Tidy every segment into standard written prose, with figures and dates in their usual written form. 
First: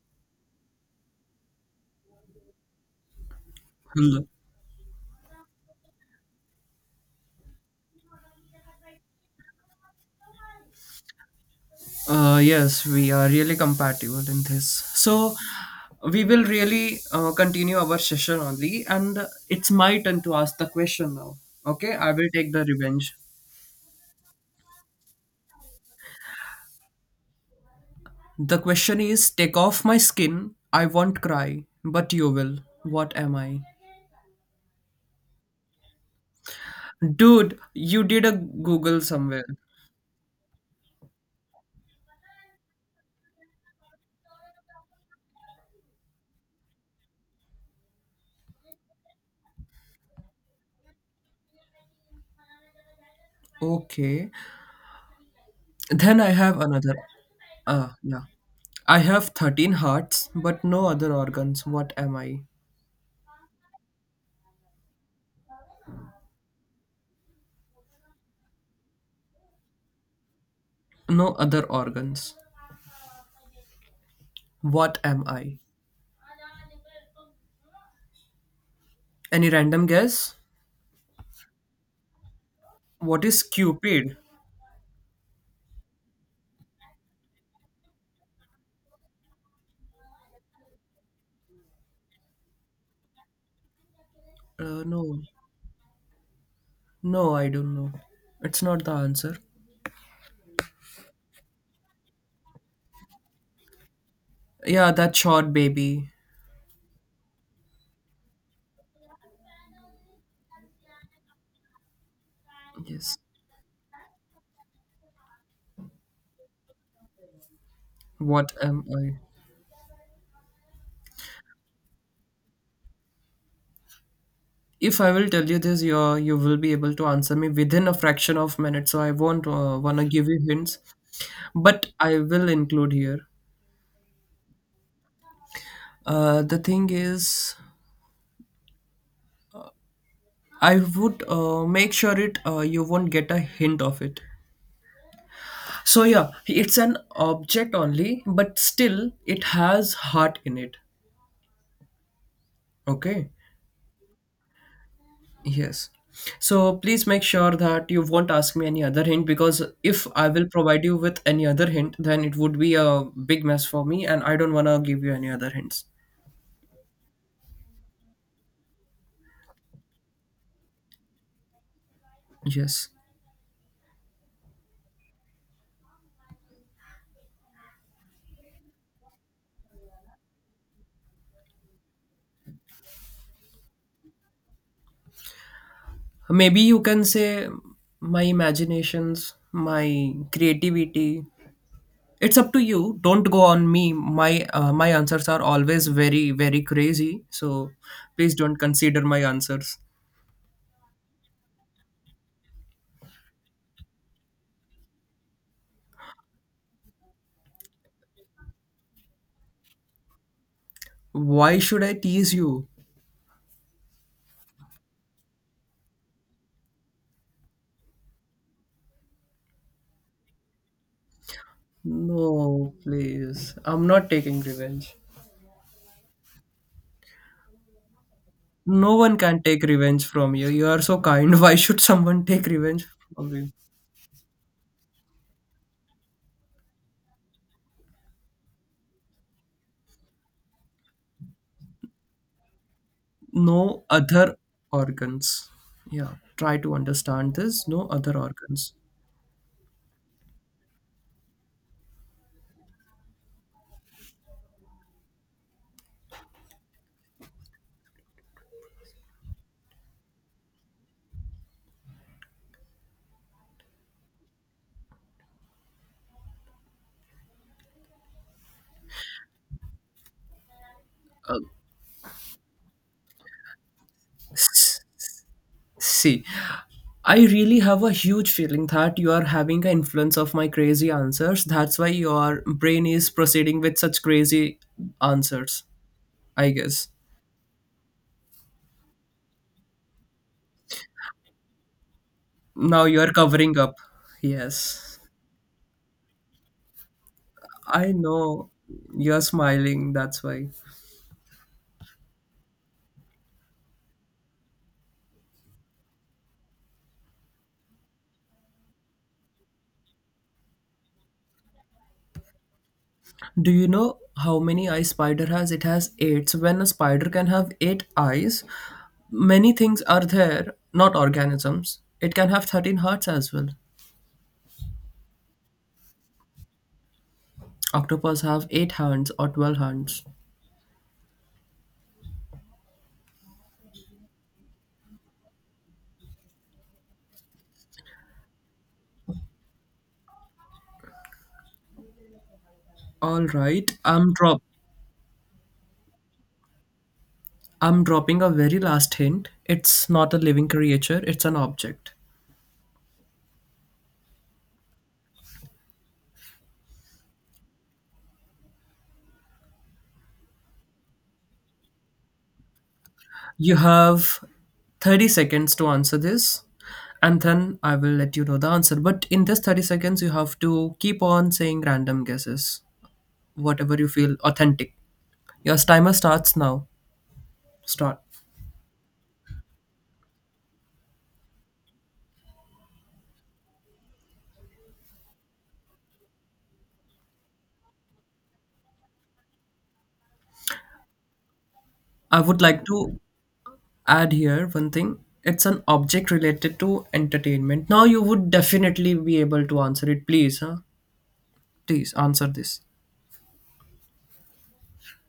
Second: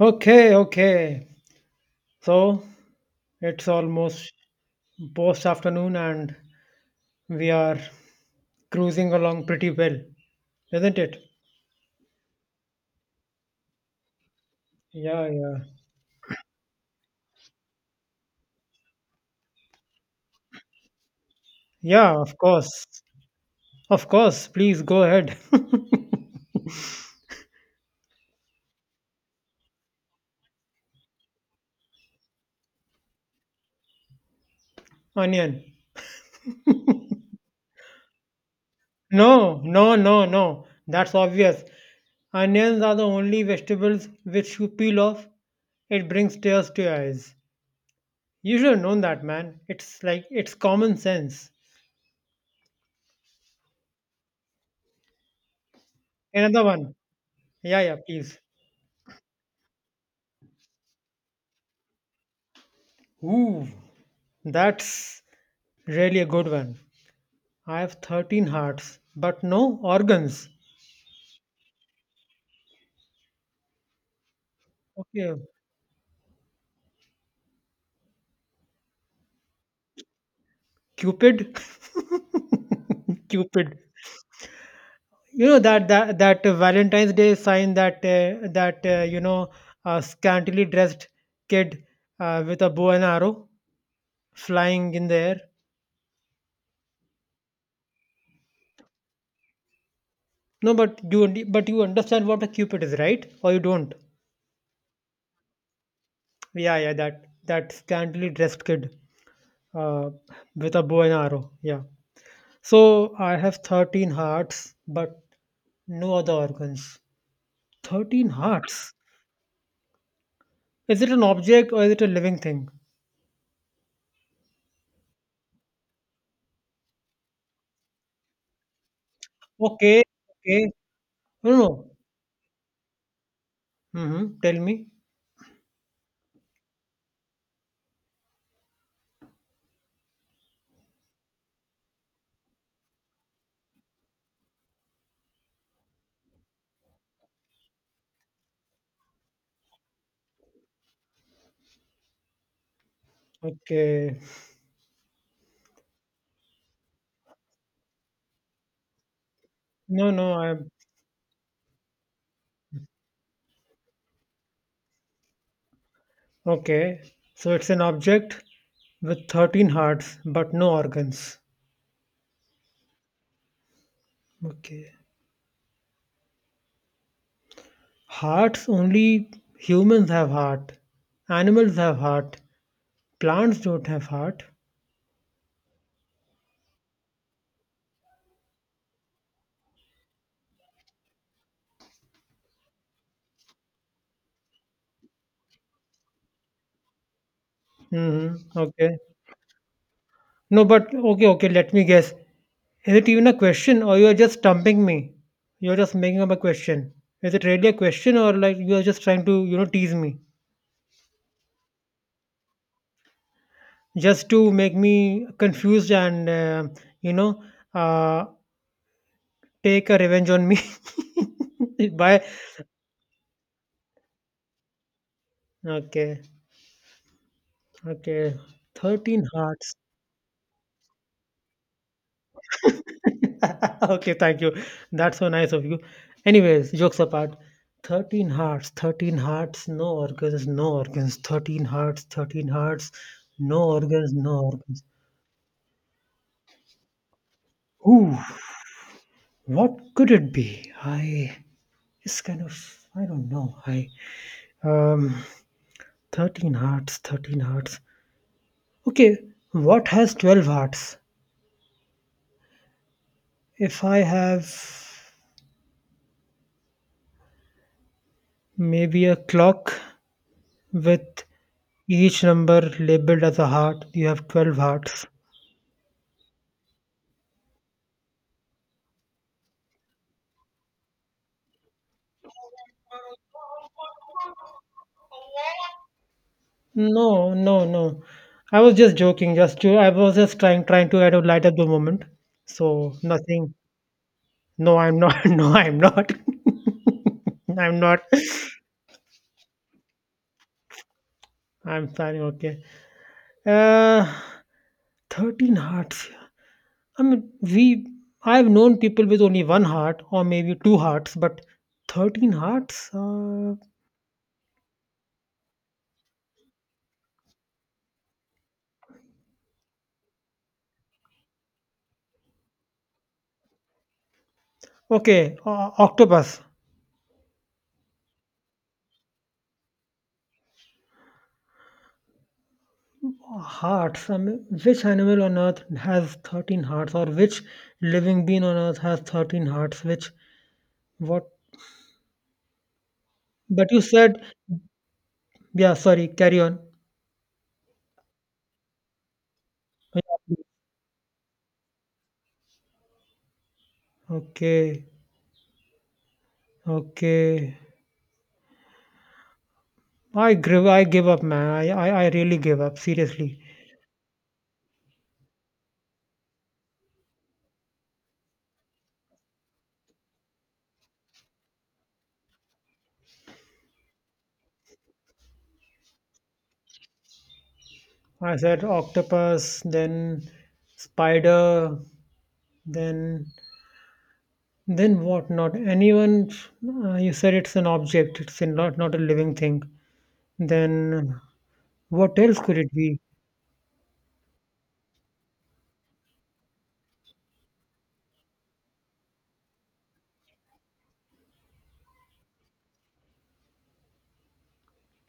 Okay, okay. So it's Hello. almost post afternoon and we are cruising along pretty well, isn't it? Yes, we are really compatible in this. Yeah, So yeah. we will really continue our session only, and it's my turn to ask the question now. Okay, I Yeah, will of take the course. revenge. Of course. Please go ahead. The question is: Take off my skin, I won't cry, but you will. What am I, Onion. dude? You did a Google somewhere. No, no, no, no. That's obvious. Onions are the only vegetables which you peel off. It brings tears to your eyes. You should have known that, man. It's like, it's common sense. Okay. Then I have Another one. another. Yeah, yeah, Yeah. please. I have 13 hearts, but no other organs. What am I? Ooh, that's really a good one. I have 13 hearts, but no organs. No other organs. What am Okay, I? Any random guess? Cupid. What is Cupid. Cupid? You know that Valentine's Day sign that a scantily dressed kid with a bow and arrow flying in the No. air. No, I don't know. It's not the answer. No, but you understand what a Cupid is, right? Or you don't? Yeah, that short baby. Yeah, yeah. That scantily dressed kid uh, with a bow and arrow. Yeah. So Yes. I have 13 hearts, but no other organs. 13 What am hearts? I? Is it an object or is it a living thing? If I will tell you this, you will be able to answer me within a fraction of minute. So I won't Okay, wanna give you okay. hints, No, no. but I will include here. Mm-hmm. Tell me. The thing is, I would make sure it you won't get a hint of it. So yeah, it's an object only, but still it has heart in it. Okay. Okay. Yes. So please make sure that you won't ask me any other hint, because if No, I no, will I'm provide you with any other hint, then it would be a big mess for me, and I don't wanna give you any other hints. okay. So it's an object with 13 hearts, but no organs. Yes. Okay. Hearts, only humans have heart. Animals have heart. Plants don't have heart. Maybe you can say my imaginations, my creativity. It's up to you. Don't go on me. My answers are always very very crazy. So please Mm-hmm. don't Okay. consider my answers. No, but okay, okay, let me guess. Is it even a question or you are just stumping me? You're just making up a question. Is it really a question or like you are just trying to, tease me? Why should I tease you? Just to make me confused and, you know, uh, take a revenge on me. By, No, please. I'm not taking revenge. okay, okay. No one 13 can take hearts. revenge from you. You are so kind. Why should someone take revenge from you? Okay, thank you. That's so nice of you. Anyways, jokes apart. 13 hearts, 13 hearts, no organs, no organs, 13 hearts, 13 hearts, no No organs, other no organs. organs. Yeah, try to understand this. No Ooh, other organs. what could it be? I It's kind of I don't know. I um 13 hearts, 13 hearts. Okay, what has 12 hearts? If I have maybe a clock with each number labeled as a heart, you have 12 hearts. See, I really have a huge feeling that you are having an influence of my crazy answers. That's why your brain is proceeding with such crazy answers, I guess. No, no, no. I was just joking. I was just trying to add a light at the moment. Now So you are nothing. covering up. No, I'm Yes. not. No, I'm not. I'm I not. know you're smiling, that's why. I'm sorry. Okay. Uh, 13 hearts. I mean, we. I've known people with only one heart or maybe two hearts, but 13 hearts. Do you know how many eyes spider has? It has eight. So when a spider can have eight eyes, many things are there, not organisms. It can have 13 hearts as well. Okay. Octopus. Octopus have eight hands or 12 hands. Hearts. I mean, which animal on earth has 13 hearts, or which living being on earth has 13 hearts? Which, what? All But right, you I'm said, drop yeah, sorry, carry on. I'm dropping a very last hint. It's not a living creature, it's an object. Okay, okay. I give up, man. I really give up, seriously. You have 30 seconds to answer this, and then I will let you know the answer. But in this 30 seconds, you have to keep on saying random guesses, whatever you feel authentic. Your timer starts now. Start. I said octopus, then spider, then what not? Anyone, you said it's an object, not, not a living thing. Then what I else would could like it to be? add here one thing. It's an object related to entertainment. Now you would definitely be able to answer it. Please, huh? Please answer this.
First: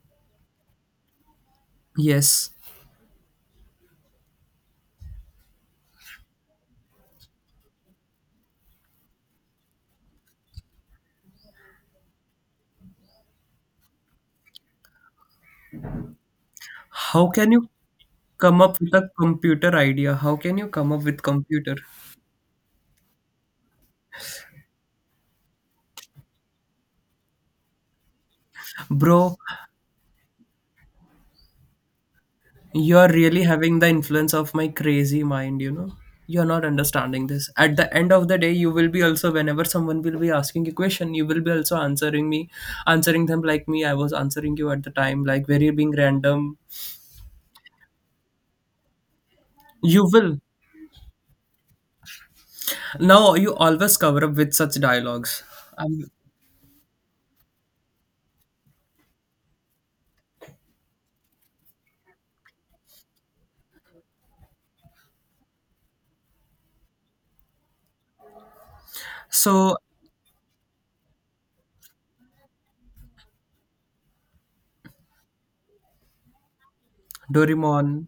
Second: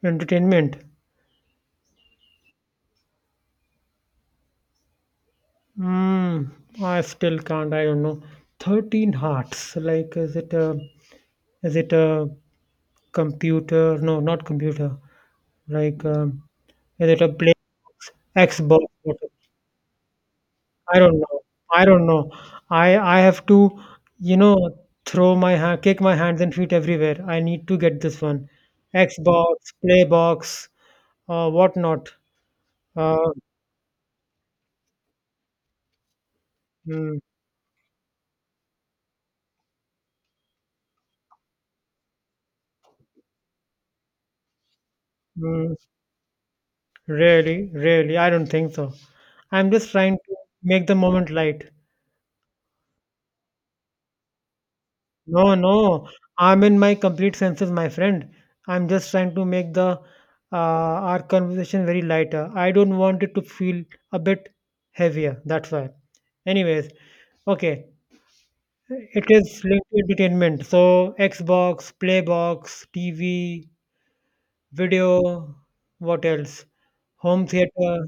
Entertainment? Yes. Mm, I still can't. I don't know. 13 hearts. Like, is it a computer? No, not computer. Like, is it a How can play you come up Xbox? with a computer idea? How can you come I up don't with know. computer? I don't know. I have to, you know, throw my hand, kick my hands and feet everywhere. I need to get this one. Bro, Xbox, Playbox, whatnot. you're Uh, really having the influence of my crazy mind, you know? You're not mm, understanding this. At the end of the day, you will be also whenever someone will be asking a question, you will be also answering me, answering them like me. I was answering you at the time, like very mm. being random. Really, really, I don't think so. I'm just You trying to. will. Make the moment light. Now you always cover up with such dialogues. No, no, Um, I'm in my complete senses, my friend. I'm just trying to make the our conversation very lighter. I don't want it to feel a bit heavier. That's why. Anyways, okay. It is so linked to entertainment. So Xbox, Playbox, TV, video, what else? Home Doraemon, theater,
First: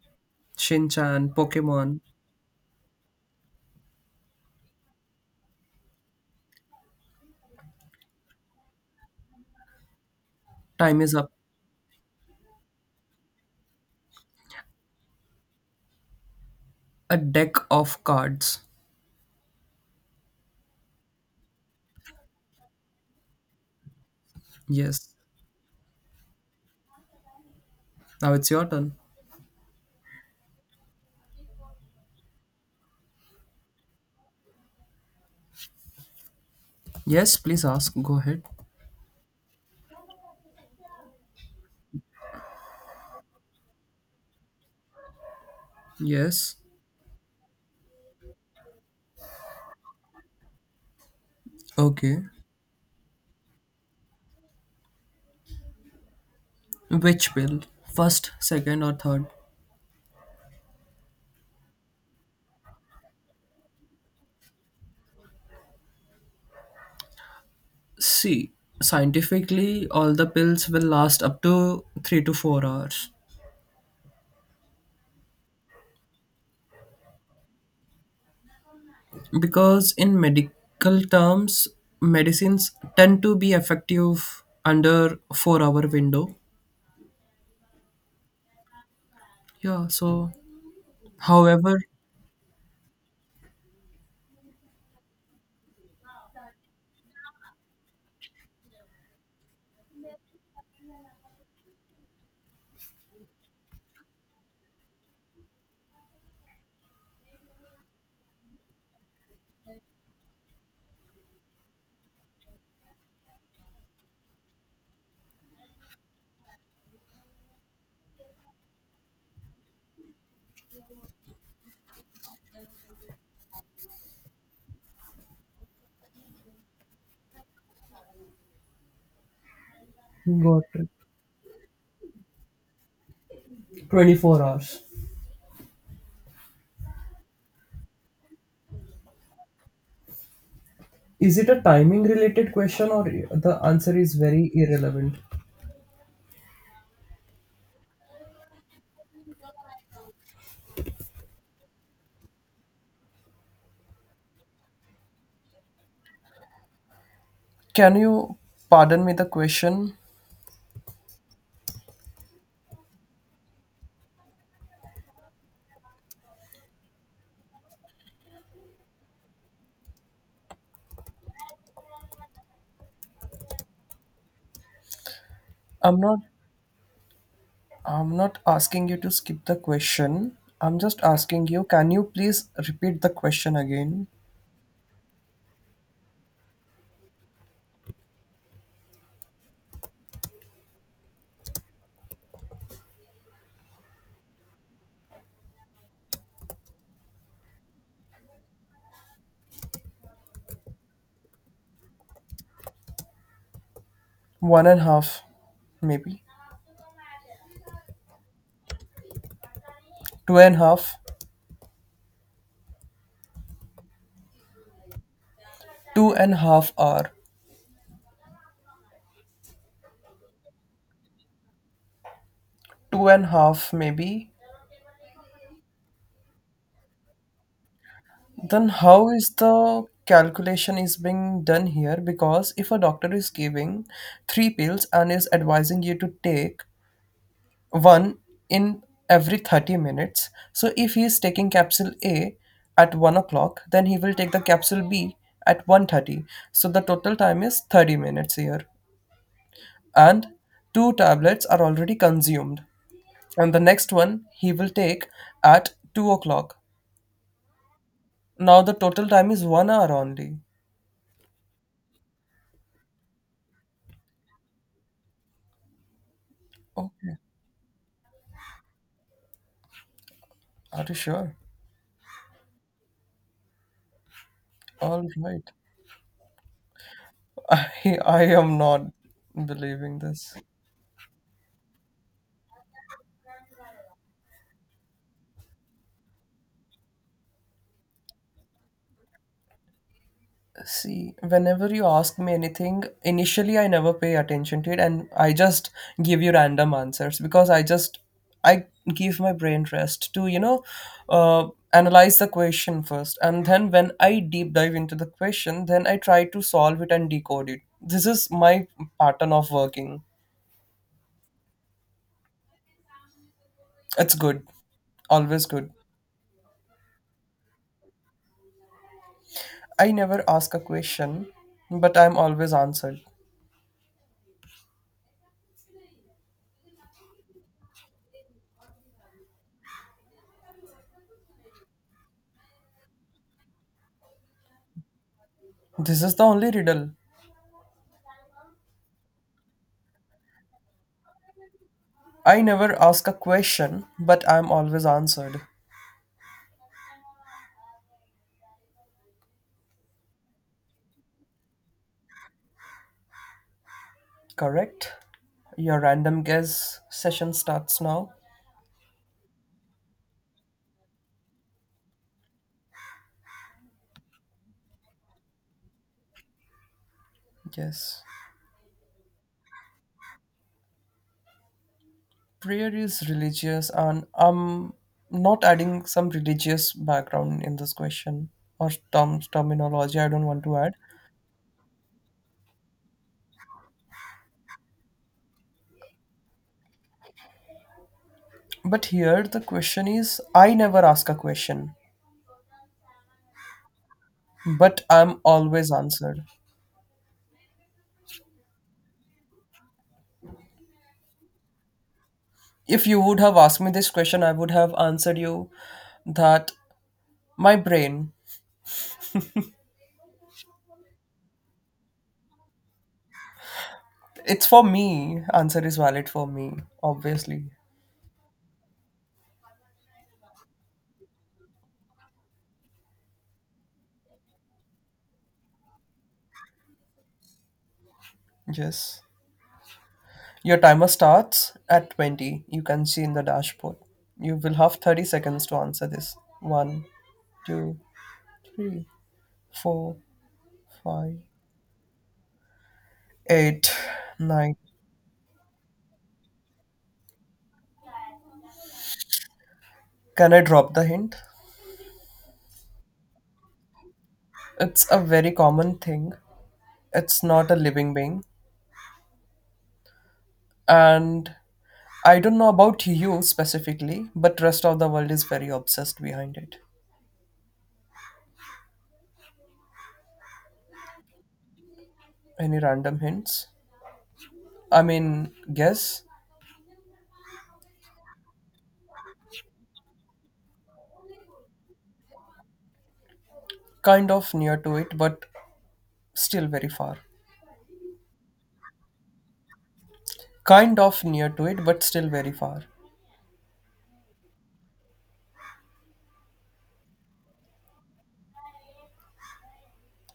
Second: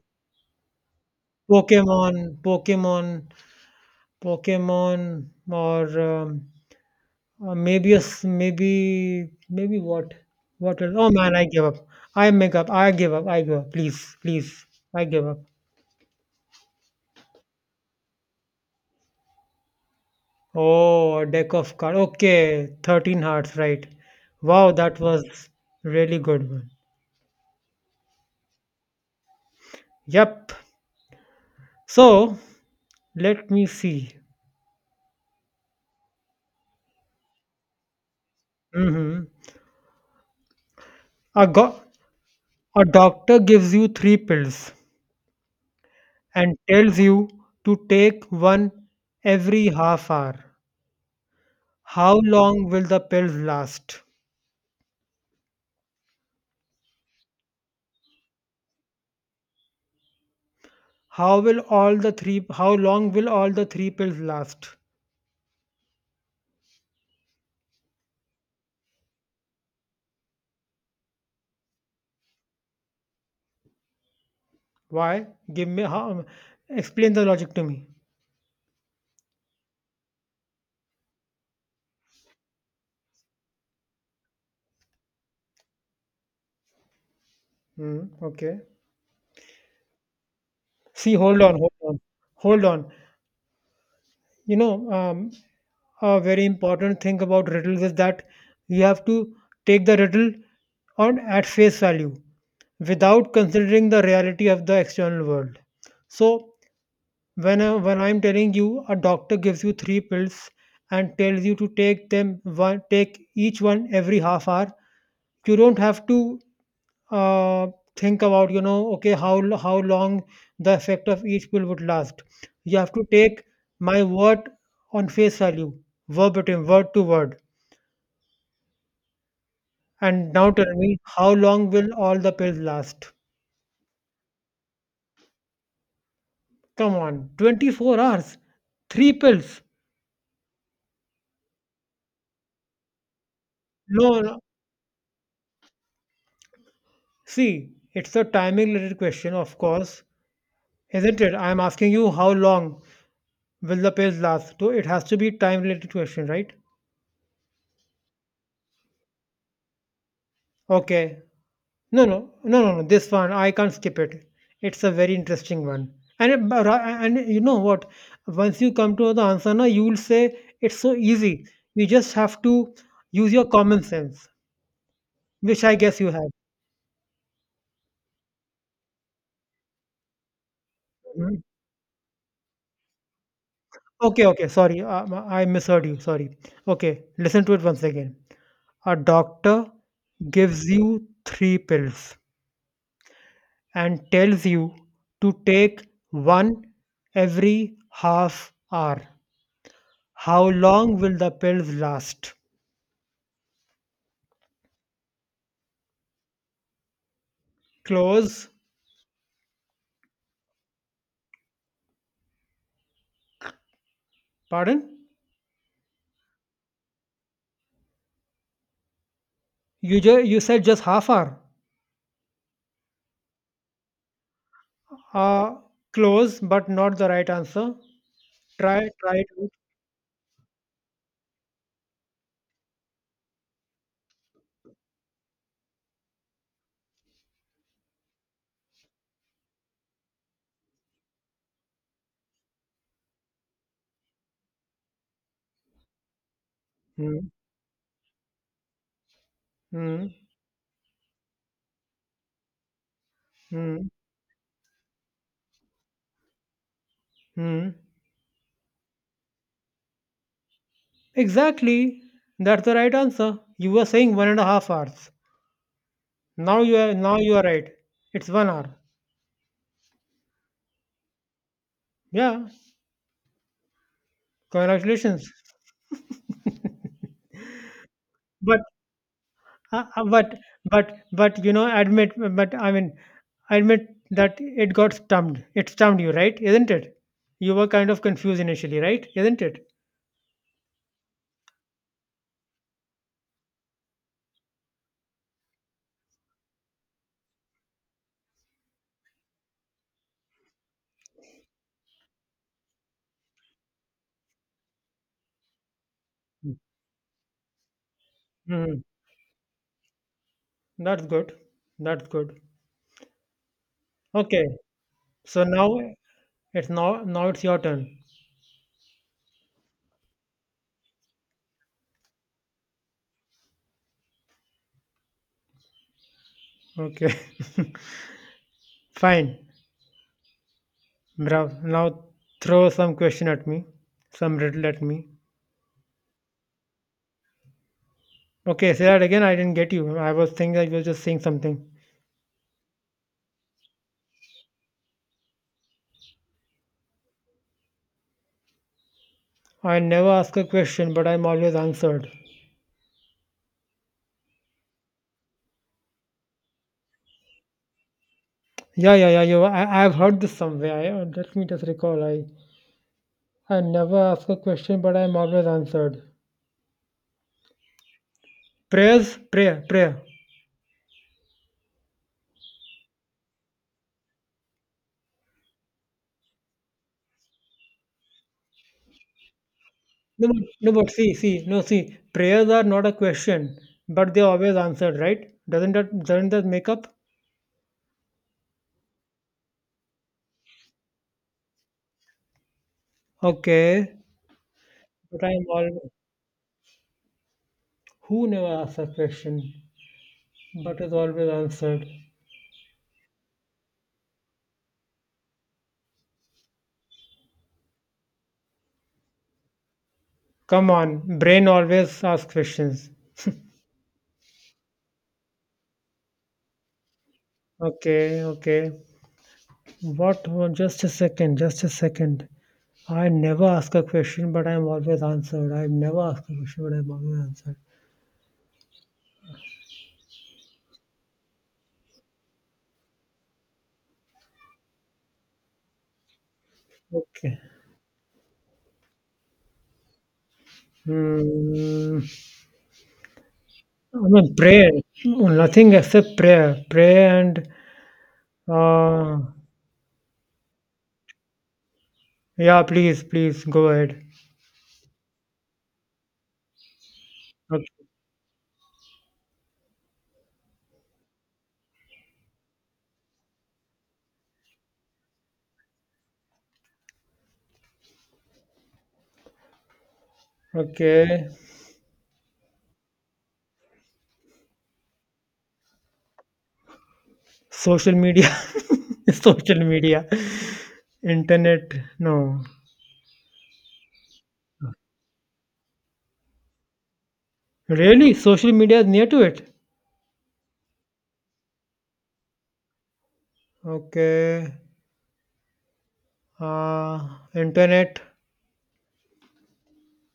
Shin-chan, Pokemon. Pokemon, Pokemon. Pokemon or, maybe a s maybe maybe what? What else? Time Oh is up. man, I give up. I make up. I give up. I give up. Please, please. I give up. A deck of cards. Oh, a deck of cards. Okay, 13 hearts, right. Wow, that Yes. was really good one. Now it's your turn. Yep. So, let me see. Yes, please ask. Go ahead. Mm-hmm. A, go- a doctor gives you three pills Yes. and tells you to take one every half hour. How Okay. long will the pills last? Which pill? First, second, or third? How long will all the three pills last? See, scientifically, all the pills will last up to 3 to 4 hours. Why? Give me how Explain the logic to me. Because in medical terms, medicines tend to be effective under 4 hour window. Hmm. Okay. Yeah, so See, hold on, hold however. on, hold on. You know, a very important thing about riddles is that you have to take the riddle on at face value without considering the reality of the external world. So when I'm telling you, a doctor gives you three pills and tells you to take each one every half hour. You don't have to uh, think about how long the effect of each pill would last. You have to take my word on face value, verbatim, word to word. And now Got tell it. me, how long will all the pills last? 24 hours. Come on, 24 hours, three pills. Is it a timing related question or the answer is No, very irrelevant? see, it's a timing related question, of course, isn't it? I'm asking you how long will the page last? So it has to be time related question, right? Can you pardon me the question? Okay. No, no, no, no, no. This one I can't skip it. It's a very interesting one. And it- but I- and you know what? Once you come to the answer, now you will say it's so easy. You just have to use your common sense, which I guess I'm you not have. I'm not asking you to skip the question. I'm just Mhm. asking you, can you please repeat the question again? Okay, okay. Sorry, I misheard you. Sorry. Okay, listen to it once again. A doctor gives you three pills and tells you to take one every half hour. How long will the pills last? One and a half, maybe. Close. Two and a half. Pardon? 2.5 hour. You said just half hour. Two and a half, maybe. Uh, close, but not the right answer. Then Try how try it is out. the calculation is being done here? Because if a doctor is giving three pills and is advising you to take one in every 30 minutes. So if he is taking capsule A at 1 o'clock, then he will take the capsule B at 1:30. So the total Hmm. time is 30 minutes here. Hmm. And two tablets are already consumed. And the Hmm. next one he will take at 2 o'clock. Hmm. Now the total time is 1 hour only. Exactly. That's the right answer. You were saying 1.5 hours. Now you are Okay. now you are right. It's 1 hour. Are you sure? Yeah. All Congratulations. right. I am But not uh, believing uh, but this. but admit but I mean, admit that it got stumped. It stumped you, right? Isn't it? You were kind of confused initially, right? Isn't it? See, whenever you ask me anything, initially I never pay attention to it, and I just give you random answers because I give my brain rest to, analyze the question first. And then when I deep dive into the question, then I try to solve it and decode it. This is my Mm, pattern of working. that's good. That's good. It's Okay. good. So Always good. now it's now now it's your turn. I never ask a question, but I'm always answered. Okay. Fine. Bravo. Now throw some question at me, some riddle at me. This is the only riddle. Okay, say that again. I didn't get you. I was thinking I was just saying something. I never ask a question, but I'm always answered. I never ask a question, but I'm always answered. Correct? Your random guess session starts now. Yeah, yeah, yeah. I've heard this somewhere. Let me just recall. I never ask a question, but I'm always answered. Yes. Prayers, prayer, prayer. Prayer is religious, and I'm not adding some religious background in this question, or terms, terminology I don't No, want but- to no, add. but see, no, see. Prayers are not a question, but they're always answered, right? Doesn't that make up? But here the question is I never ask a question, Okay, but I'm but I'm always always answered. who never asks a question, but is always answered. If you would have asked me this question, I would have answered you that my brain. Come on, brain always asks questions. It's for me. Answer is valid for me, obviously. Okay, okay. What? Just a second, just a second. I never ask a question, but I'm always answered. I never ask a question, but I'm always answered. Yes. Your timer starts at 20. You can see in the dashboard. You will have 30 seconds to answer this. One, Okay. two, three, four, five, Hmm. eight, I mean, nine. prayer. Nothing except prayer. Prayer and, uh, Can I drop the hint? yeah, please, please go ahead. It's a very common thing. It's not a Okay. living being. And I don't know about you specifically, but rest of the world is very obsessed behind it. Okay. Any random hints? I mean, guess? Social media. Social media. Internet. No. Kind of near to it, but still very far. Really? Social media is near to it? Kind of near to it, but still very far. Okay. Uh, internet.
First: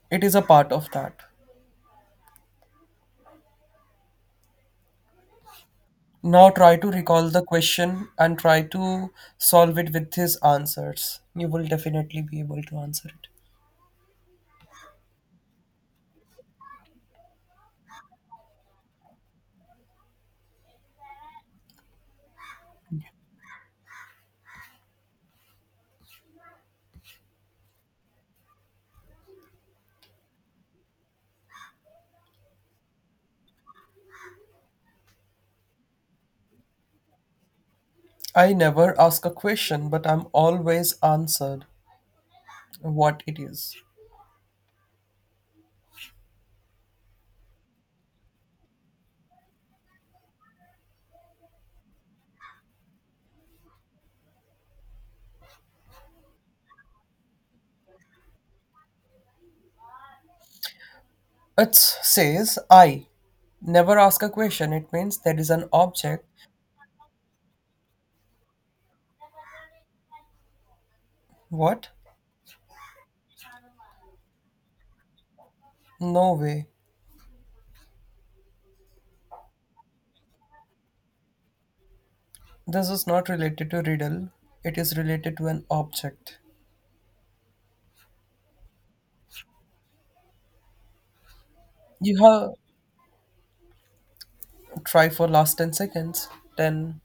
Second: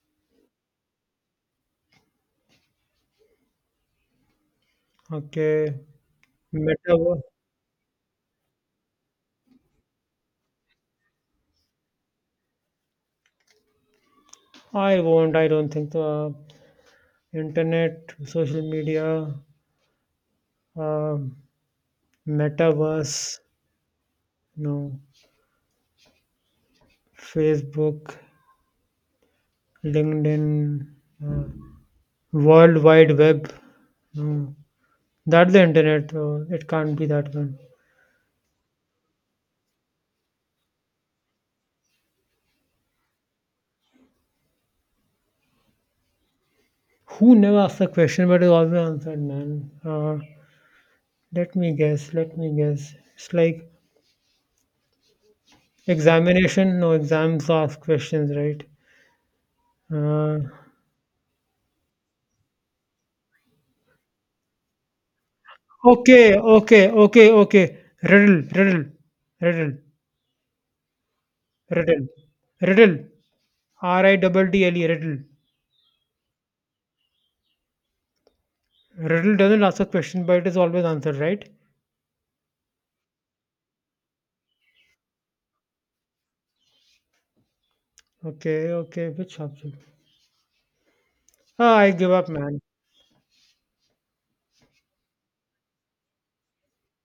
It is a part of that. Okay. Now try to Metaverse. recall the question and try to solve it with his answers. You will definitely be able to answer it. I won't. I don't think internet, social media, uh, metaverse, no, Facebook, LinkedIn, uh, World Wide Web. No, that's the internet. It can't be that one. I never ask a question, but I'm always answered, what it is. Who never asked a question but is always answered, man? Let me guess. Let me guess. It's like examination. No exams ask questions, right? Uh, It says I. Never ask a question. It means there is an object. Okay, okay, okay, okay. Riddle, riddle, riddle, What? riddle, riddle. Ri double dle riddle. No way. Riddle doesn't ask a question, but it is always answered, right? This is not related to riddle, it is related to an object. Okay, okay. Which subject? Ah, I give You up, have man. try for last 10 seconds. 10,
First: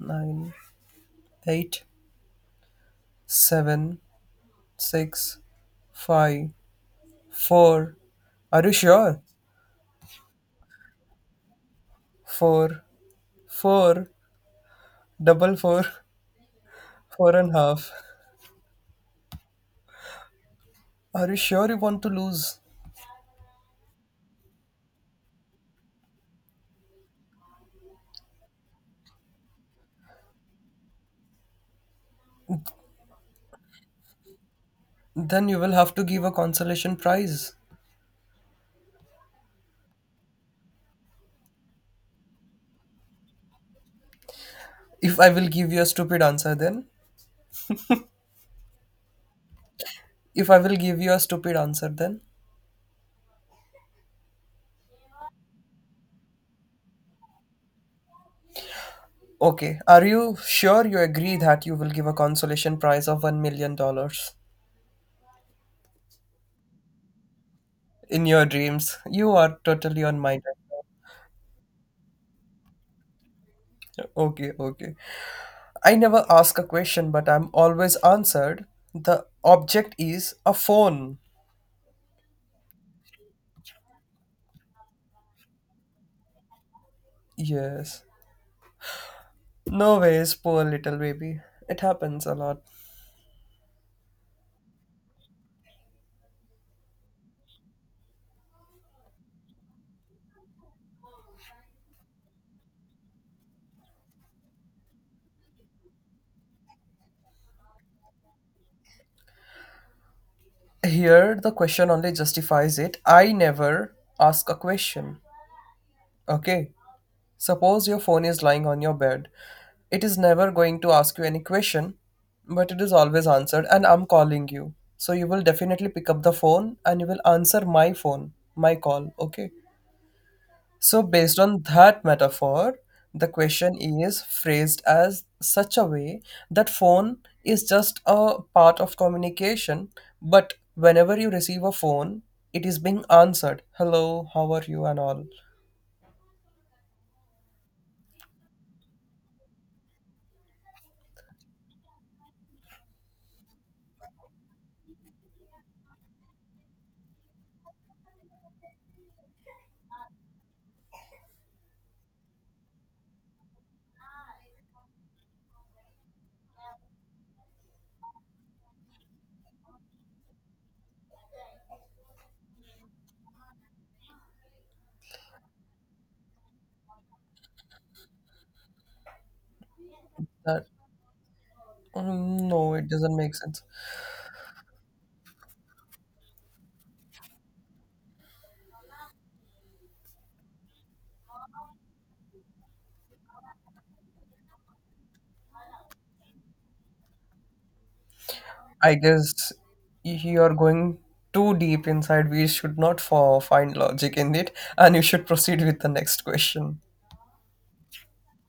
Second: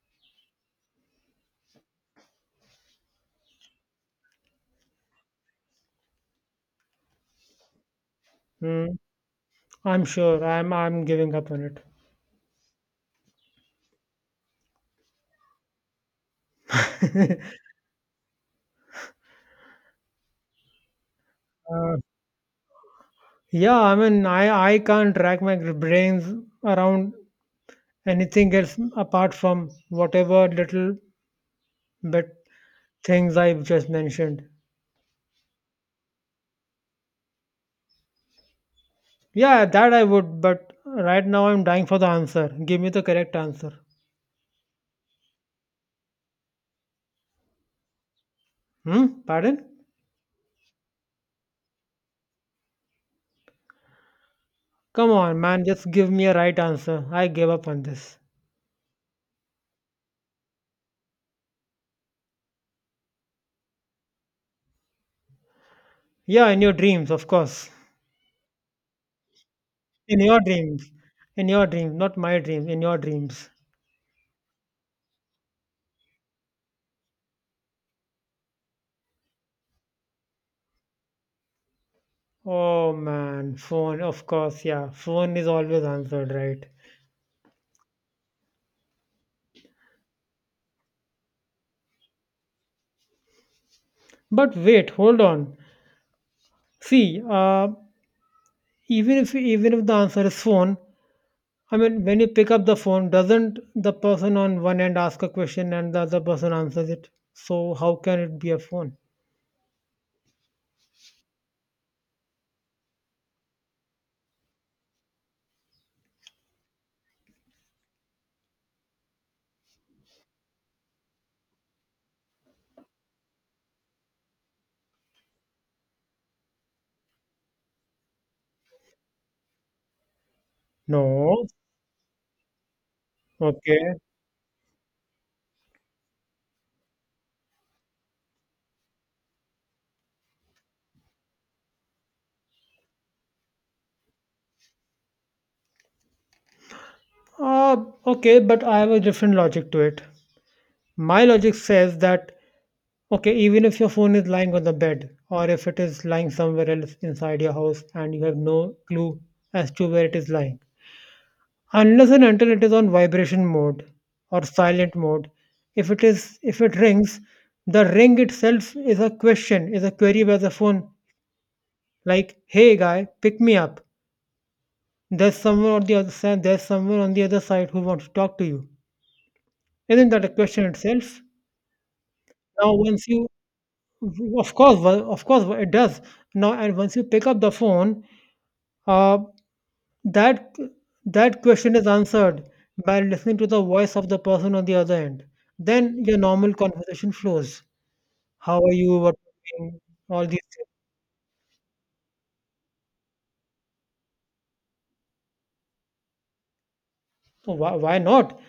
9, 8, 7, 6, 5, 4. Are you Hmm. sure? I'm sure. I'm giving up on it. 4, four, double 4 four and half. Are you sure you Uh, want to lose? yeah, I mean, I can't drag my brains around anything else apart from whatever little bit things I've just mentioned. Then you will have to give a consolation prize. Yeah, that I would, but right now I'm dying for the answer. Give me the correct answer. If I will give you a stupid answer, then. Hmm? Pardon? If I will give you a stupid answer, then. Come on, man, just give me a right answer. I gave up on this. Okay, are you sure you agree that you will give a consolation prize of $1 million dollars Yeah, in your dreams, of course. in your dreams? You are totally In on my your time. dreams. In your dreams, not my dreams, in your dreams. Okay, okay. I never ask a question, but I'm always answered. The object is a phone. Oh man, phone, of course, yeah. Phone is always answered, right? Yes. No ways, poor little baby. It happens a lot. But wait, hold on. See, even if the answer is phone, I mean, when you pick up the phone, doesn't the person on one end ask a question and the other person answers it? So how can it be a phone? Here, the question only justifies it. I never ask a question. Okay. Suppose your phone is lying on your bed. It is never going to ask you any question, but it is always answered, and I'm calling you. So you will definitely pick up the phone and you will answer my phone, my call, okay? So, based No. on that metaphor, the question Okay. is phrased as such a way that phone is just a part of communication, but whenever you receive a phone, it is being answered. Hello, how are you, and all Uh, okay, but I have a different logic to it. My logic says that, okay, even if your phone is lying on the bed or if it is lying somewhere else inside your house and you have no clue as to where it is lying, unless and until it is on vibration mode or silent mode, if it rings, the ring itself is a question, is a query by the phone, like, hey guy, pick me up. There's someone on the other side there's someone on the other side who wants to talk to you. Isn't that a question that. itself? Now No, it once doesn't you make sense. of course well, Of course it does. Now, and once you pick up the phone, uh, That that question is answered by listening to the voice of the person on the other end. Then your normal conversation flows. How are you? I What are guess you doing? All you these are things. going too deep inside. We should not for find logic in it, and you should proceed with the next question. So why not?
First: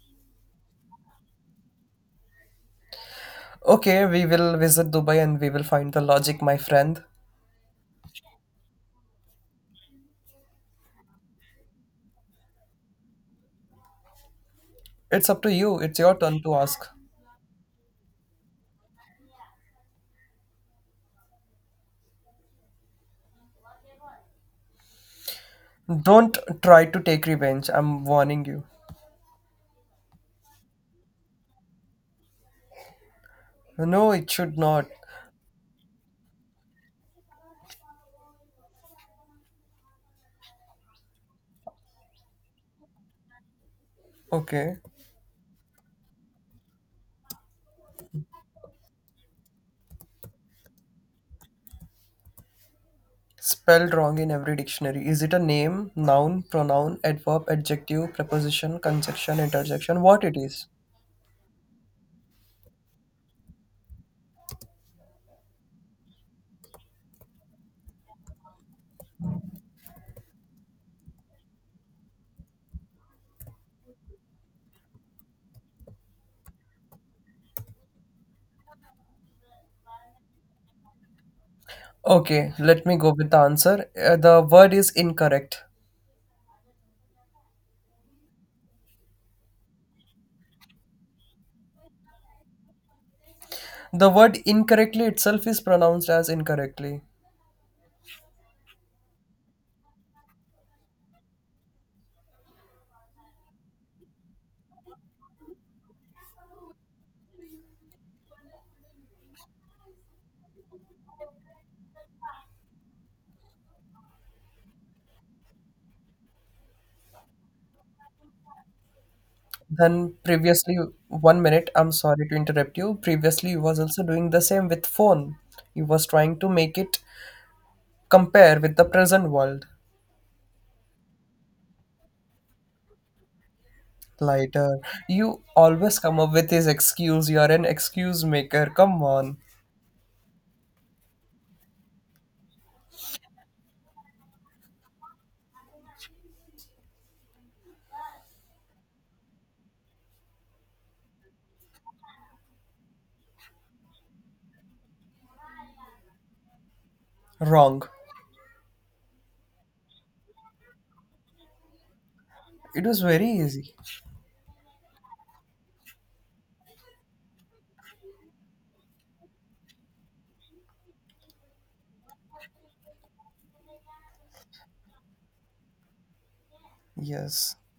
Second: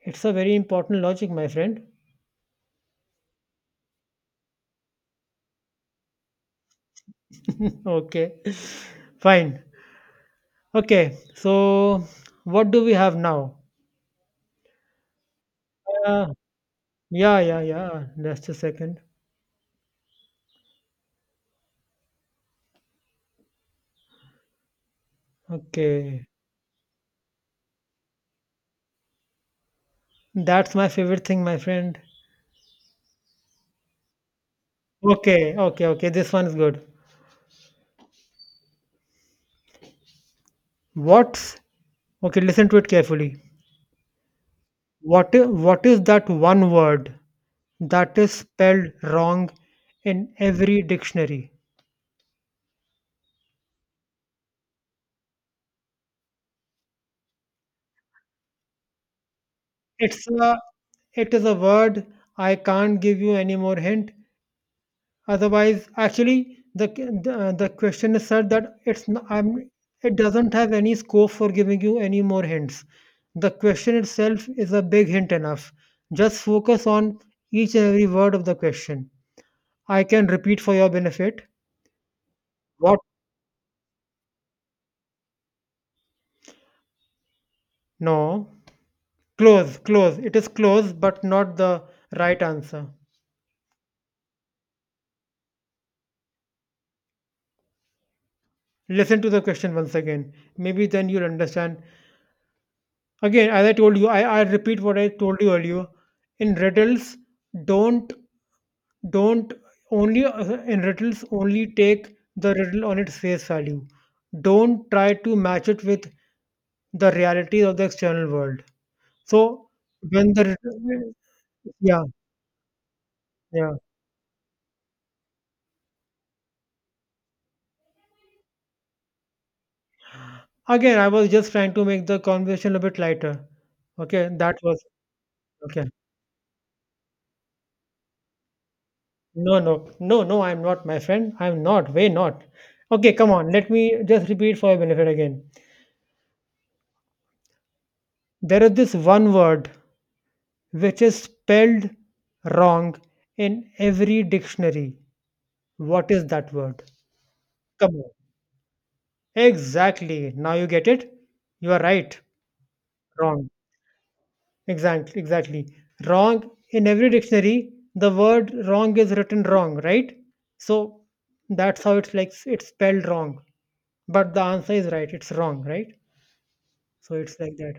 It's a very important logic, my friend. Okay, we will visit Dubai and we will find the logic, my friend. Okay, fine. Okay, so what do we have now? It's up to you. It's your Uh, turn to ask. yeah, yeah, yeah. Just a second. Okay, Don't try to take revenge. I'm warning you. that's my favorite thing, my friend. No, it should not. Okay, okay, okay. This one is good. What's okay? Listen to it carefully. Okay. What is that one word that is spelled wrong in every dictionary? Spelled wrong in every dictionary. Is it a name, noun, pronoun, adverb, adjective, preposition, conjunction, interjection? What It's it a, is? it is a word. I can't give you any more hint. Otherwise, actually, the question is said that it doesn't have any scope for giving you any more hints. The question itself is a big hint enough. Just focus on each and every word of the question. I can repeat for your benefit. Okay, let me What? go with the answer. The word is incorrect. No. Close, close. It is close, but not the right answer. The word incorrectly itself is pronounced as incorrectly. Listen to the question once again. Maybe then you'll understand. Again, as I told you, I repeat what I told you earlier. In riddles, don't don't only in riddles only take the riddle on its face value. Don't try to match it with the realities of the external world. So Then when the previously, riddle- 1 minute, I'm yeah, sorry to interrupt you. Previously, you yeah, was also doing the same with phone. You was trying to make it compare with the present world. again, I was just trying to make the conversation a bit lighter. Okay, that Lighter. was You Okay. always come up with this excuse. You are an excuse maker. Come on. No, no, no, no, I'm not, my friend. I'm not, way not. Okay, come on, let me just repeat for your benefit again. There is this one word which is spelled wrong in every dictionary. What is that word? Wrong. Come on. Exactly. Now you get it? You are right. It was very Wrong. easy. Exactly, exactly. Wrong in every dictionary, the word wrong is written wrong, right? So that's how it's like it's spelled wrong. But the answer is right, it's wrong, right? So it's like Yes. that.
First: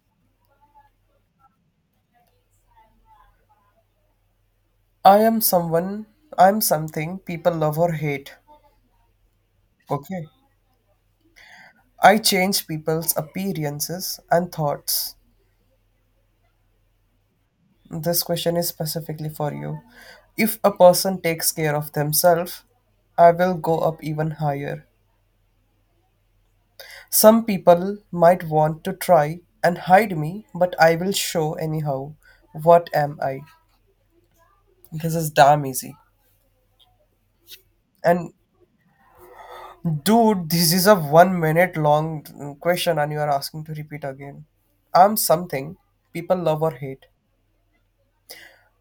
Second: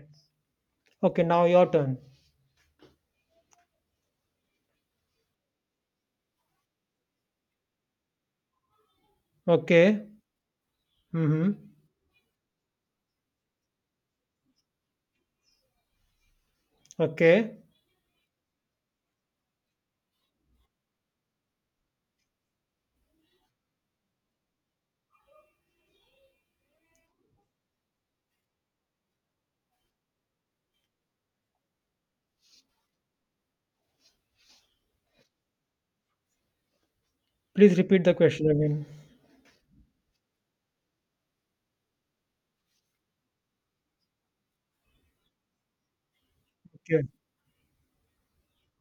Okay, now your turn. I am someone, I'm something people love or hate. Okay. Okay. Mm-hmm. I change people's appearances and thoughts. Okay. This question is specifically for you. If a person takes care of themselves, I will go up even higher. Some people might want to try and hide me, but I will show anyhow. What am I? This is damn easy. Please repeat the And question again. dude, this is a 1 minute long question, and you are asking to repeat again. I'm something people love or Okay. hate.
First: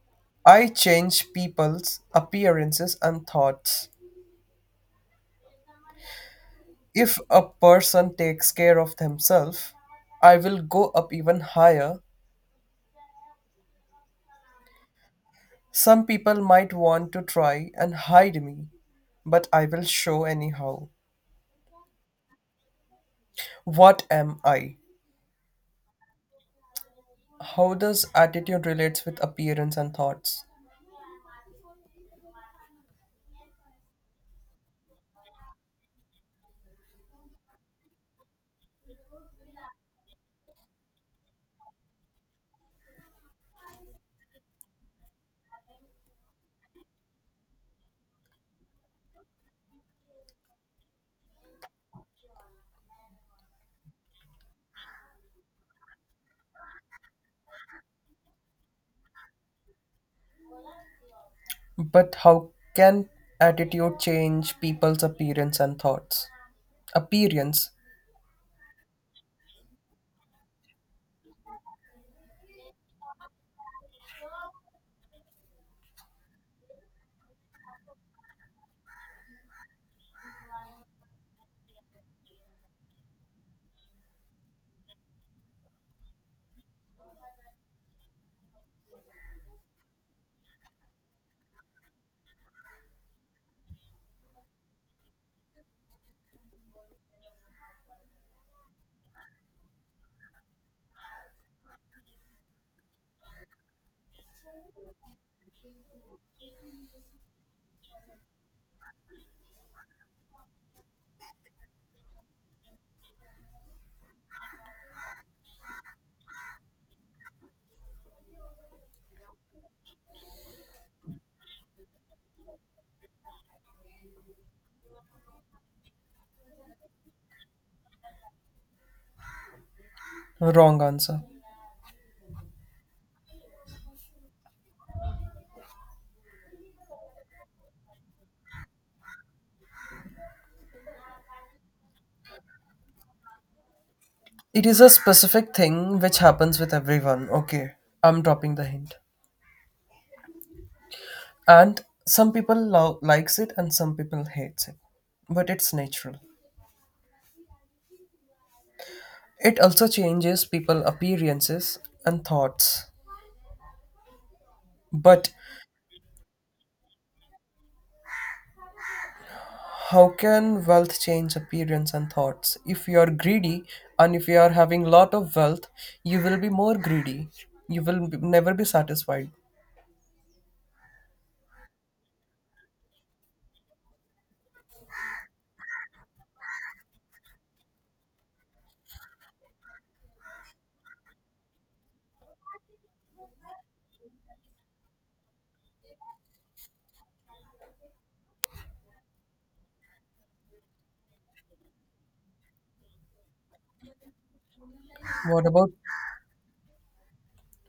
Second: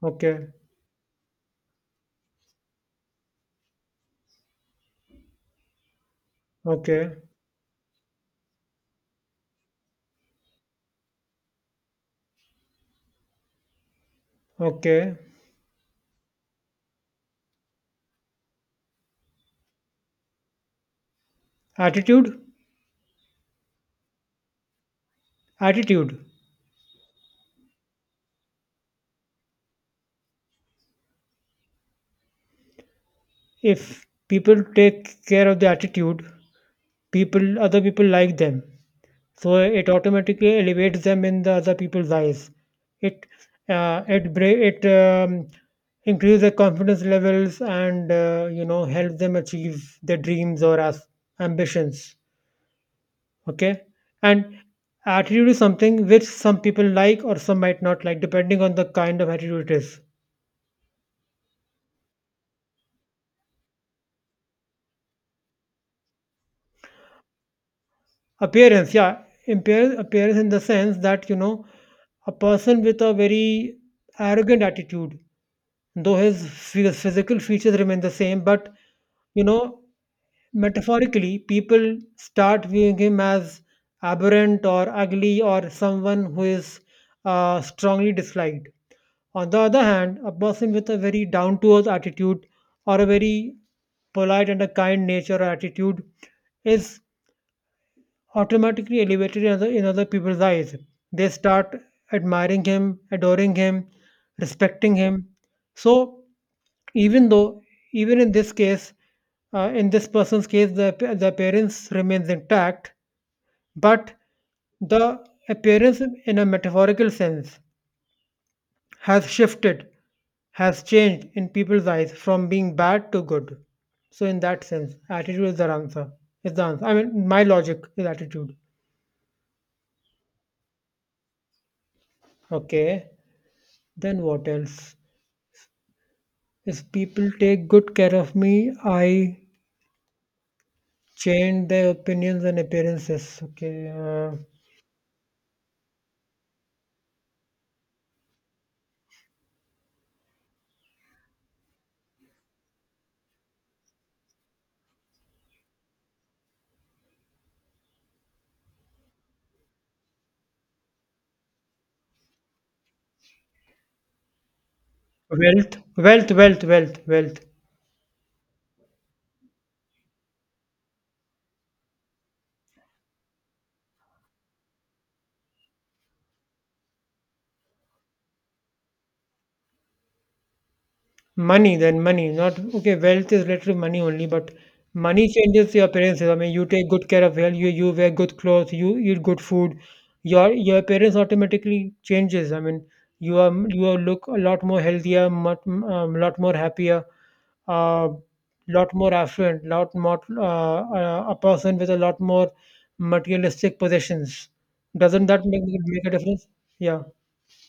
Okay. I change people's appearances and thoughts. Okay. If a person takes care of themselves, I will go up even higher. Okay. Some people might want to try and hide me, but I will show anyhow. Attitude. What am I? Attitude. How does attitude relates with appearance and thoughts? If people take care of their attitude, people, other people like them, so it automatically elevates them in the other people's eyes. It uh, it bra- it um, increase their confidence levels and, you know, help them achieve their dreams or ambitions. Okay. And attitude is something which some people like or some might not like, depending on the kind of attitude it is. But how can attitude change people's appearance and thoughts? Appearance, Appearance, yeah. Appearance in the sense that, you know, a person with a very arrogant attitude, though his physical features remain the same, but, you know, metaphorically, people start viewing him as aberrant or ugly or someone who is, strongly disliked. On the other hand, a person with a very down to earth attitude or a very polite and a kind nature or attitude is automatically elevated in other people's eyes. They start admiring him, adoring him, respecting him. So even though, even in this case, in this person's case, the appearance remains intact, but the appearance in a metaphorical sense has shifted, has changed in people's eyes from being bad to good. So in that sense, attitude is the answer. Is the answer. I mean, my logic is attitude. wrong answer. Okay. Then what else? If people take good care of me, I change their opinions and appearances. Okay. It is a specific thing which happens with everyone. Okay, I'm dropping the hint. And some people likes it, and some people hates it. But it's natural. It also changes people appearances and thoughts. But Wealth, wealth, wealth, wealth, wealth. how can wealth change appearance and thoughts? If you are greedy and if you are having lot of wealth, you will be more greedy. You will never be satisfied. Money, then money, not okay. Wealth is literally money only, but money changes your appearances. I mean, you take good care of health, you wear good clothes, you eat good food. Your appearance automatically changes. I mean, you are look a lot more healthier, much lot more happier, uh, lot more affluent, lot more a person with a lot more materialistic possessions. Doesn't that What make about make a difference? Yeah,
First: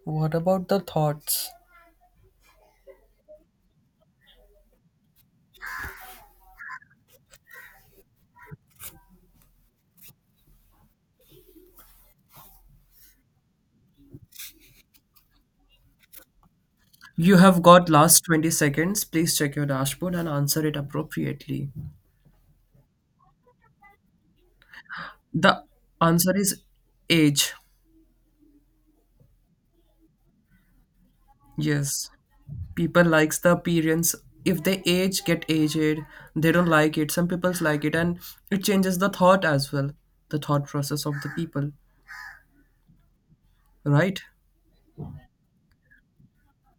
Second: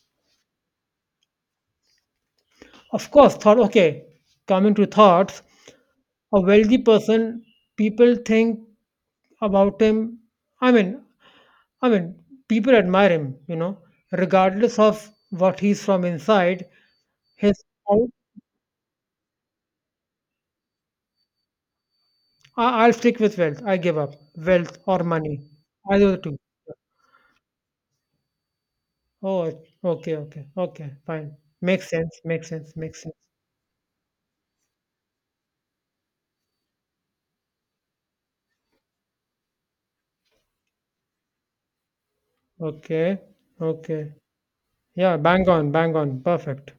what about the thoughts? of course. Thought, okay. Coming to thoughts. A wealthy person, people think about him. I mean, I mean, people admire him, you know, regardless of what he's from inside. You His, have got I- last 20 seconds. Please check your dashboard and answer it appropriately. I'll stick with wealth. I give up, wealth or money, The either the answer two. is age. Oh, okay, okay, okay, fine. Makes Yes. sense, makes sense, makes People sense. likes the appearance. If they age, get aged. They don't like it. Some people like it, and it changes the thought as well. The thought process of the people, Okay, okay. right? Yeah, bang on, bang on. Perfect.